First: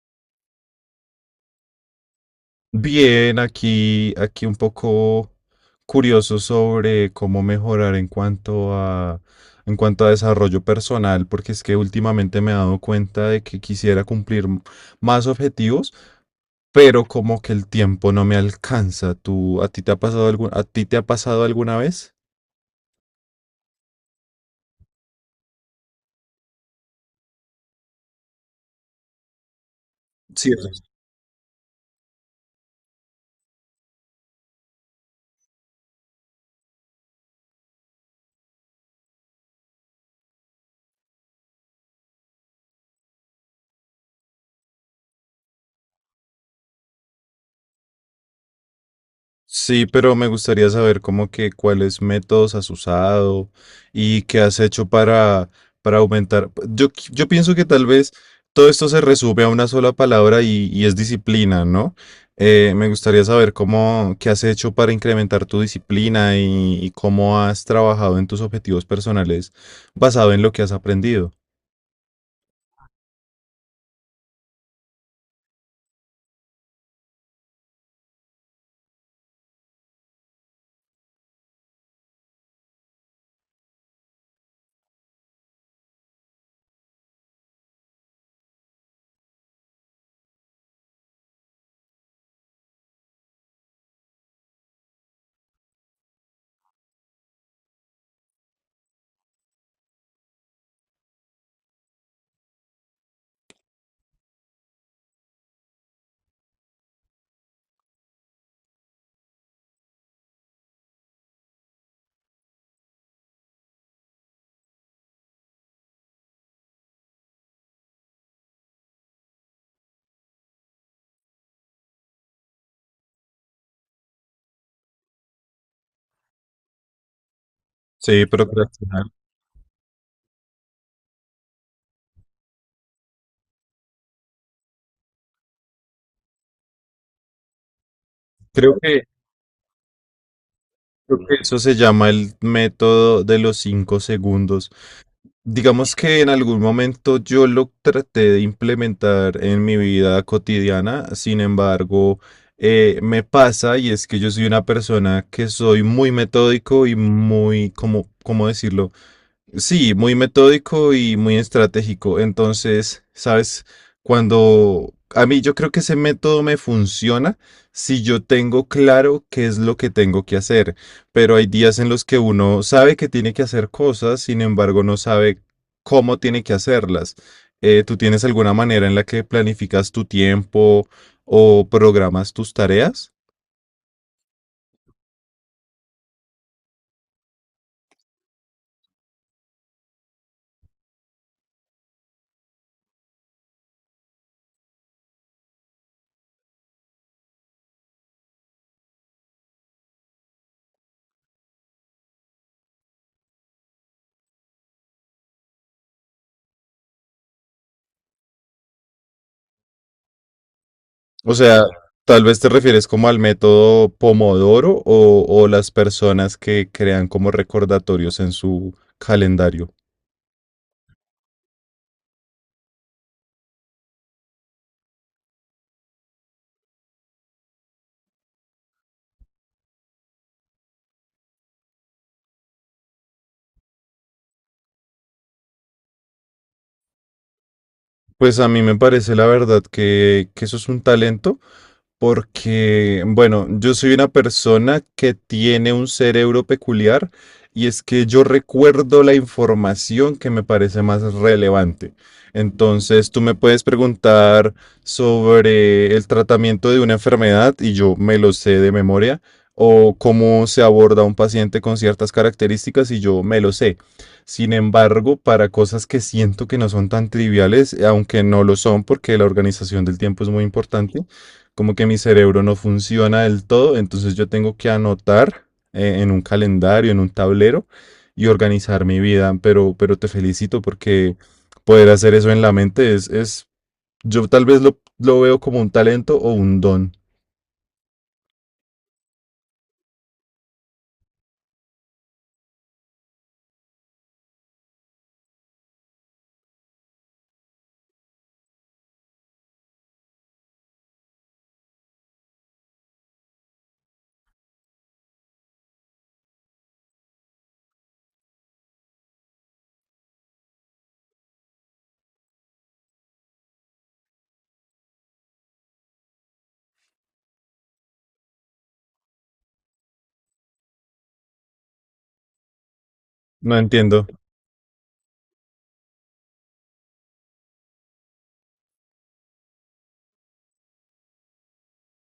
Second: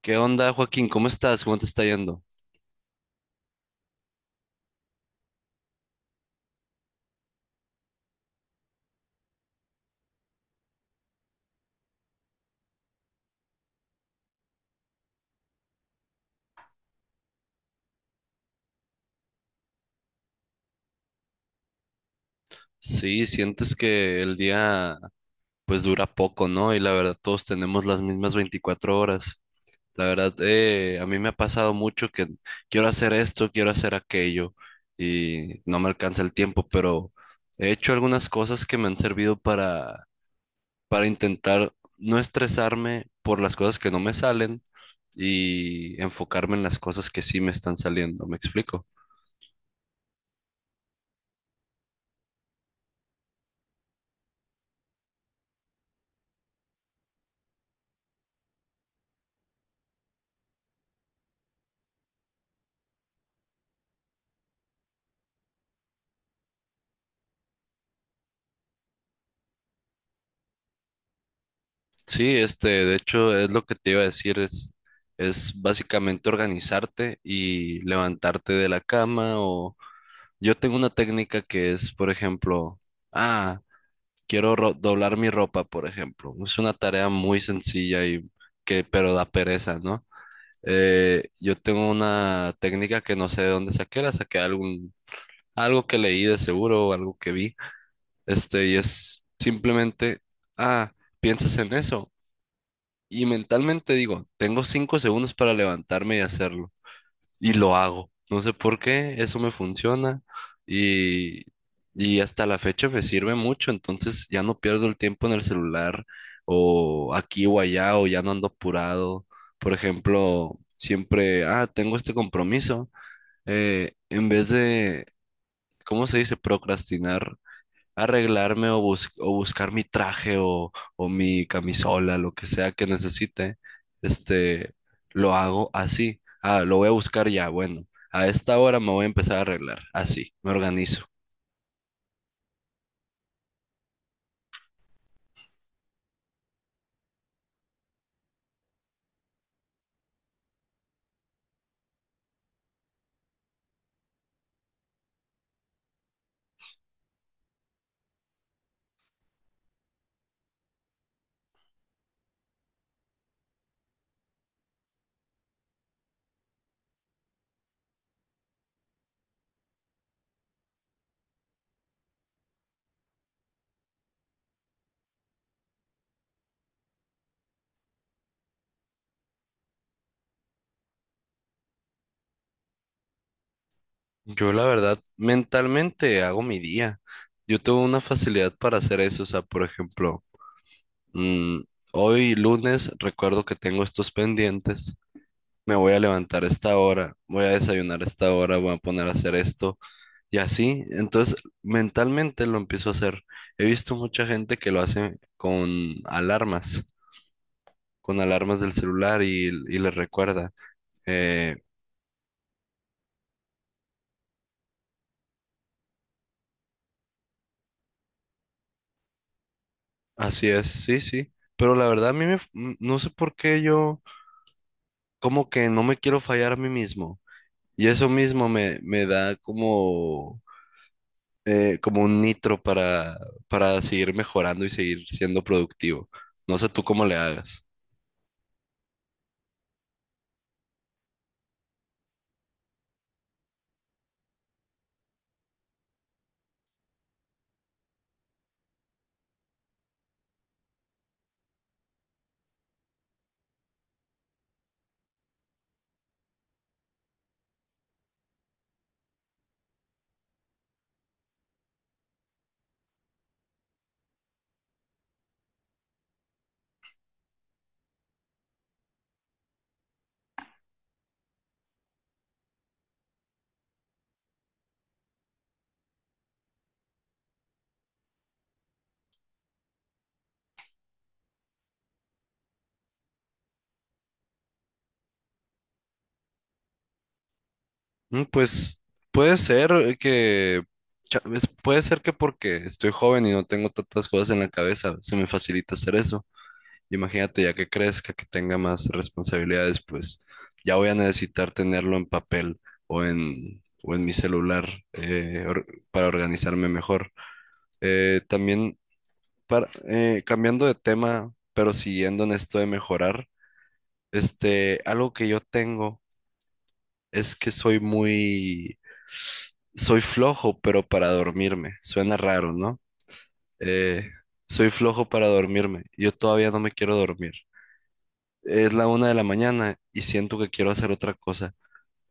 ¿Qué onda, Joaquín? ¿Cómo estás? ¿Cómo te está yendo? Bien, aquí un poco curioso sobre cómo mejorar en cuanto a desarrollo personal, porque es que últimamente me he dado cuenta de que quisiera cumplir más objetivos, pero como que el tiempo no me alcanza. ¿Tú, a ti te ha pasado alguna vez? Sí, sientes que el día pues dura poco, ¿no? Y la verdad todos tenemos las mismas 24 horas. La verdad, Sí, a mí me ha pasado mucho que quiero hacer esto, quiero hacer aquello y no me alcanza el tiempo, pero he hecho algunas cosas que me han servido para intentar no estresarme por las cosas que no me salen y enfocarme en las cosas que sí me están saliendo. ¿Me explico? sí, pero me gustaría saber como que cuáles métodos has usado y qué has hecho para aumentar. Yo pienso que tal vez todo esto se resume a una sola palabra y es disciplina, ¿no? Me gustaría saber qué has hecho para incrementar tu disciplina y cómo has trabajado en tus objetivos personales basado en lo que has aprendido. Sí, de hecho, es lo que te iba a decir, es básicamente organizarte y levantarte de la cama o yo tengo una técnica que es, por ejemplo, ah, quiero doblar mi ropa, por ejemplo. Es una tarea muy sencilla pero da pereza, ¿no? Yo tengo una técnica que no sé de dónde saqué, la saqué de algo que leí de seguro o algo que vi, y es simplemente, ah, piensas en eso y mentalmente digo, tengo 5 segundos para levantarme y hacerlo. Y lo hago. No sé por qué, eso me funciona. Y, y hasta la fecha me sirve mucho. Entonces ya no pierdo el tiempo en el celular o aquí o allá o ya no ando apurado. Por ejemplo, siempre, tengo este compromiso. En vez de, ¿cómo se dice? Procrastinar Sí, arreglarme o, procrastinar. O buscar mi traje o mi camisola, lo que sea que necesite, este, lo hago así. Ah, lo voy a buscar ya, bueno, a esta Creo hora me voy que a empezar a arreglar, así, me organizo. eso se llama el método de los 5 segundos. Digamos que en algún momento yo lo traté de implementar en mi vida cotidiana. Sin embargo, me pasa, y es que yo soy una persona que soy muy metódico y muy, como, ¿cómo decirlo? Sí, muy metódico y muy estratégico. Entonces, sabes, cuando a mí, yo creo que ese método me funciona si yo tengo claro qué es lo que tengo que hacer, pero hay días en los que uno sabe que tiene que hacer cosas, sin embargo, no sabe cómo tiene que hacerlas. ¿Tú tienes alguna manera en la que planificas tu tiempo o programas tus tareas? Yo la verdad, mentalmente hago mi día. Yo tengo una facilidad para hacer eso, o sea, por ejemplo, mm, hoy lunes recuerdo que tengo estos pendientes. Me voy a levantar a esta hora, voy a desayunar a esta hora, voy a poner a hacer esto. Y así, entonces mentalmente lo empiezo a hacer. He visto mucha gente que lo hace alarmas, con alarmas del celular y les recuerda. O Eh, sea, tal vez te refieres como al método Pomodoro, o las personas que crean como recordatorios en su calendario. Así es, sí, sí. Pero la verdad a mí no sé por qué yo como que no me quiero fallar a mí mismo. Y eso mismo me da como un nitro para, seguir mejorando y seguir siendo productivo. No sé tú cómo le hagas. Pues a mí me parece la verdad que eso es un talento. Porque, bueno, yo soy una persona que tiene un cerebro peculiar, y es que yo recuerdo la información que me parece más relevante. Entonces, tú me puedes preguntar sobre el tratamiento de una enfermedad y yo me lo sé de memoria, o cómo se aborda un paciente con ciertas características y yo me lo sé. Sin embargo, para cosas que siento que no son tan triviales, aunque no lo son porque la organización del tiempo es muy importante, como que mi cerebro no funciona del todo, entonces yo tengo que anotar, en un calendario, en un tablero, y organizar mi vida. Pero te felicito porque poder hacer eso en la mente es yo tal vez lo veo como un talento o un don. Pues puede ser que, puede ser que porque estoy joven y no tengo tantas cosas en la cabeza, se me facilita hacer eso. Imagínate, ya que crezca, que tenga más responsabilidades, pues ya voy a necesitar tenerlo en papel o en mi celular para organizarme mejor. También, cambiando de tema, pero siguiendo en esto de mejorar, algo que yo tengo. Es que soy flojo, pero para dormirme. Suena raro, ¿no? No entiendo. Eh, Soy flojo para dormirme. Yo todavía no me quiero dormir. Es la 1 de la mañana y siento que quiero hacer otra cosa.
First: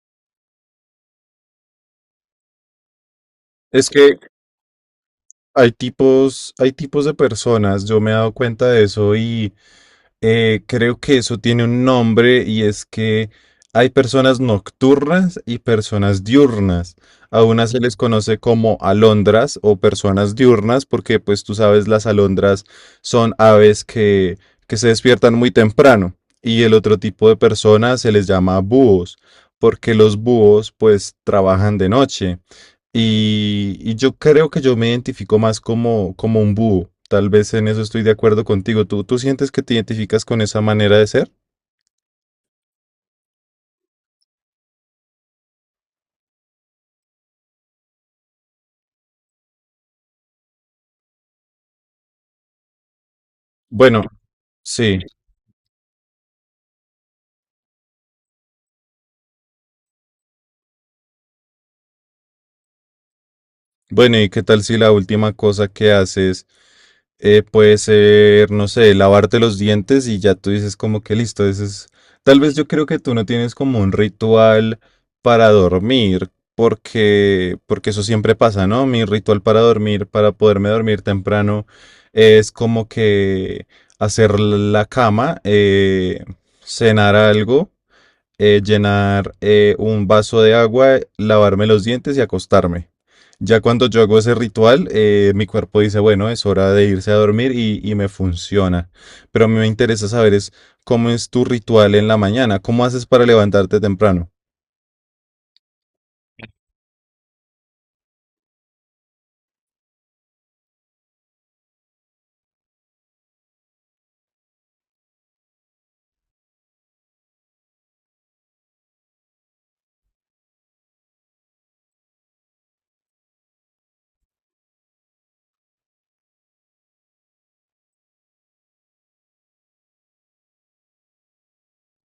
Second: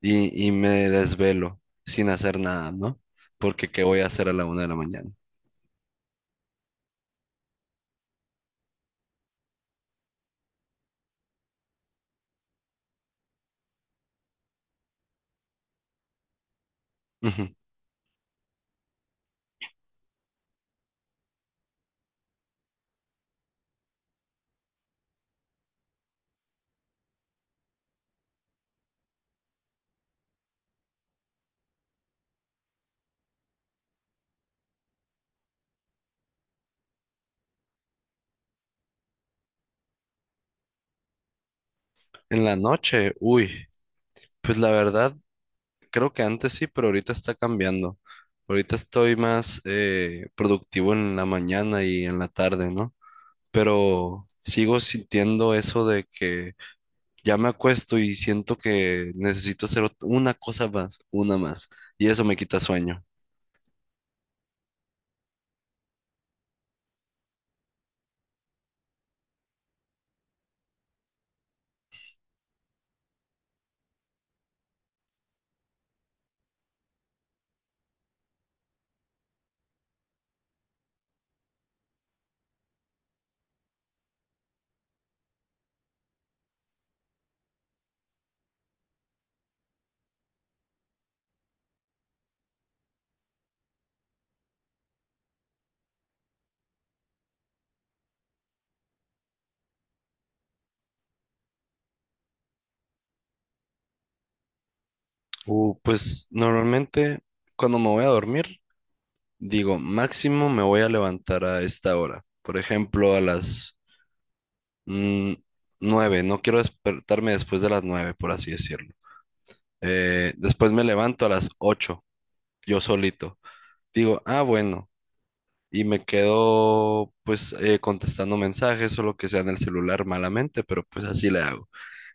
Y me desvelo sin hacer nada, ¿no? Porque ¿qué Es voy a que hacer a la 1 de la mañana? hay tipos de personas, yo me he dado cuenta de eso. Y... Creo que eso tiene un nombre, y es que hay personas nocturnas y personas diurnas. A Ujú. unas se les conoce como alondras o personas diurnas porque, pues, tú sabes, las alondras son aves que se despiertan muy temprano, y el otro tipo de personas se les llama búhos porque los búhos pues trabajan de noche. Y yo creo que yo me identifico más como un búho. Tal vez en eso estoy de acuerdo contigo. ¿Tú sientes que te identificas con esa manera de ser? En la noche, uy, pues la verdad, creo que antes sí, pero ahorita está cambiando. Ahorita estoy más productivo en la mañana y en la tarde, ¿no? Bueno, Pero sigo sí. sintiendo eso de que ya me acuesto y siento que necesito hacer una cosa más, una más, y eso me quita sueño. Bueno, ¿y qué tal si la última cosa que haces, puede ser, no sé, lavarte los dientes? Y ya tú dices como que listo, tal vez yo creo que tú no tienes como un ritual para dormir, porque eso siempre pasa, ¿no? Mi ritual para dormir, para poderme dormir temprano, es como que hacer la cama, cenar algo, llenar, un vaso de agua, lavarme los dientes y acostarme. Ya cuando yo hago ese ritual, mi cuerpo dice, bueno, es hora de irse a dormir, y me funciona. Pero a mí me interesa saber es cómo es tu ritual en la mañana, cómo haces para levantarte temprano. Pues normalmente cuando me voy a dormir, digo, máximo me voy a levantar a esta hora, por ejemplo, a las mm, 9, no quiero despertarme después de las 9, por así decirlo. Después me levanto a las 8, yo solito. Digo, bueno. Y me quedo pues contestando mensajes o lo que sea en el celular malamente, pero pues así le hago.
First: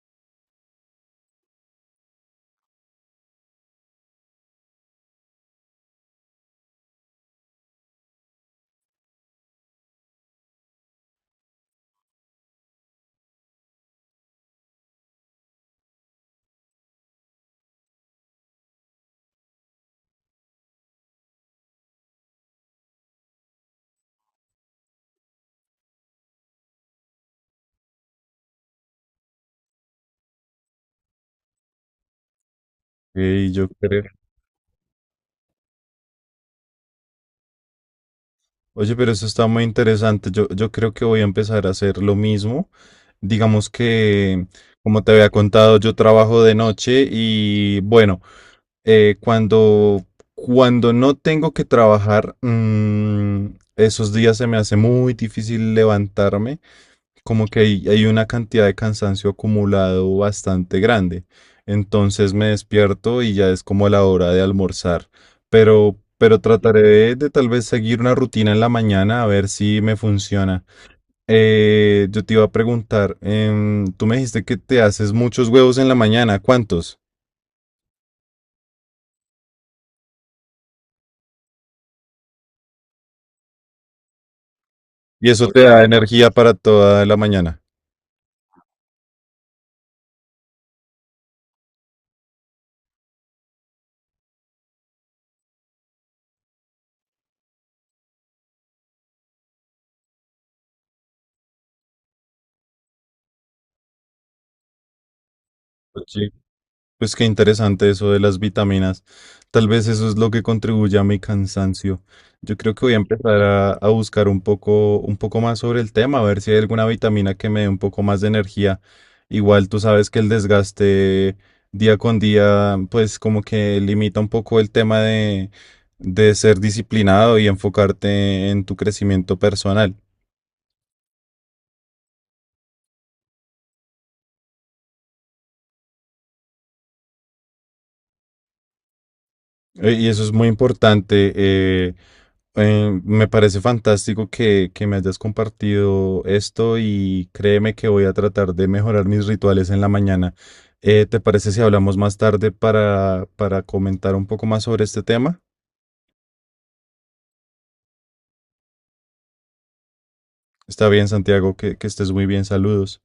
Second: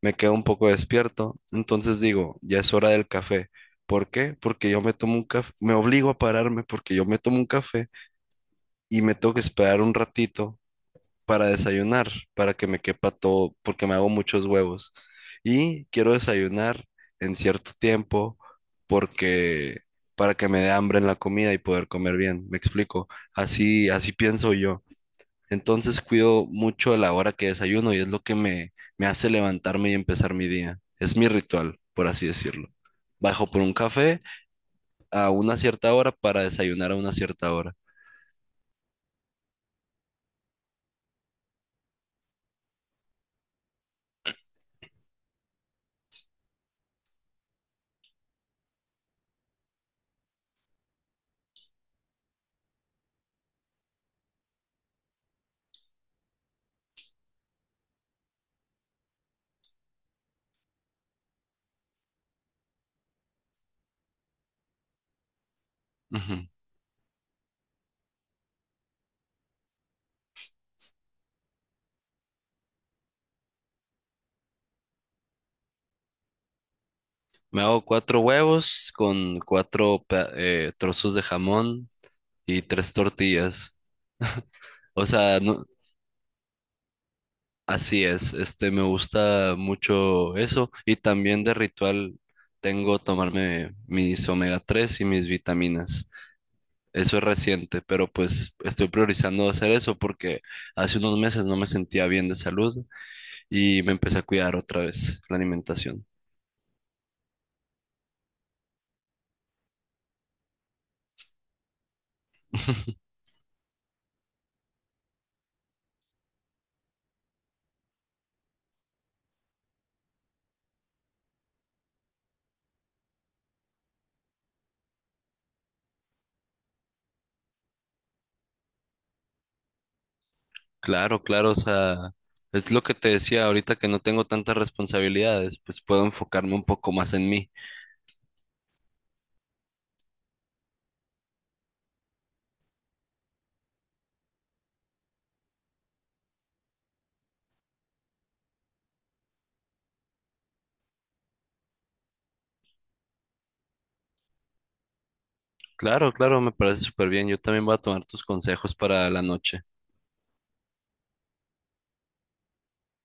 Me quedo un poco despierto, entonces digo, ya es hora del café. ¿Por qué? Porque yo me tomo un café, me obligo a pararme porque yo me tomo un café y me tengo que esperar un ratito para desayunar, para que me quepa todo, porque me hago muchos huevos. Y quiero desayunar en cierto tiempo porque para que me dé hambre en la comida y poder comer bien. ¿Me explico? Así, así pienso yo. Entonces cuido mucho de la hora que desayuno y es lo que me hace levantarme y empezar mi día. Es mi ritual, por así decirlo. Bajo Y por yo un creo, café a una cierta hora para desayunar a una cierta hora. oye, pero eso está muy interesante. Yo creo que voy a empezar a hacer lo mismo. Digamos que, como te había contado, yo trabajo de noche y, bueno, eh, cuando, cuando no tengo que trabajar, esos días se me hace muy difícil levantarme, como que hay una cantidad de cansancio acumulado bastante grande. Entonces me despierto y ya es como la hora de almorzar. Pero Ujú. trataré de tal vez seguir una rutina en la mañana, a ver si me funciona. Yo te iba a preguntar, tú me dijiste que te haces muchos huevos en la mañana, ¿cuántos? Me hago cuatro huevos con cuatro trozos de jamón y tres tortillas. O Y sea, eso te da energía para toda la mañana. así es. Me gusta mucho eso. Y también de ritual tengo tomarme mis omega-3 y mis vitaminas. Eso es reciente, pero pues estoy priorizando hacer eso porque hace unos meses no me sentía bien de salud y me empecé a cuidar otra vez la alimentación. Pues sí, pues qué interesante eso de las vitaminas. Tal vez eso es lo que contribuye a mi cansancio. Yo creo que voy a empezar a buscar un poco, más sobre el tema, a ver si hay alguna vitamina que me dé un poco más de energía. Igual tú sabes que el desgaste día con día, pues como que limita un poco el tema de ser disciplinado y enfocarte en tu crecimiento personal. Claro, claro, o sea, es lo que te decía ahorita que no tengo tantas responsabilidades, pues puedo enfocarme un poco más en mí. Y eso es muy importante. Me parece fantástico que me hayas compartido esto, y créeme que voy a tratar de mejorar mis rituales en la mañana. ¿Te parece si hablamos más tarde para comentar un poco más sobre este tema? Claro, claro, me parece súper bien. Yo también voy a tomar tus consejos para la noche. Está bien, Santiago, que estés muy bien. Saludos.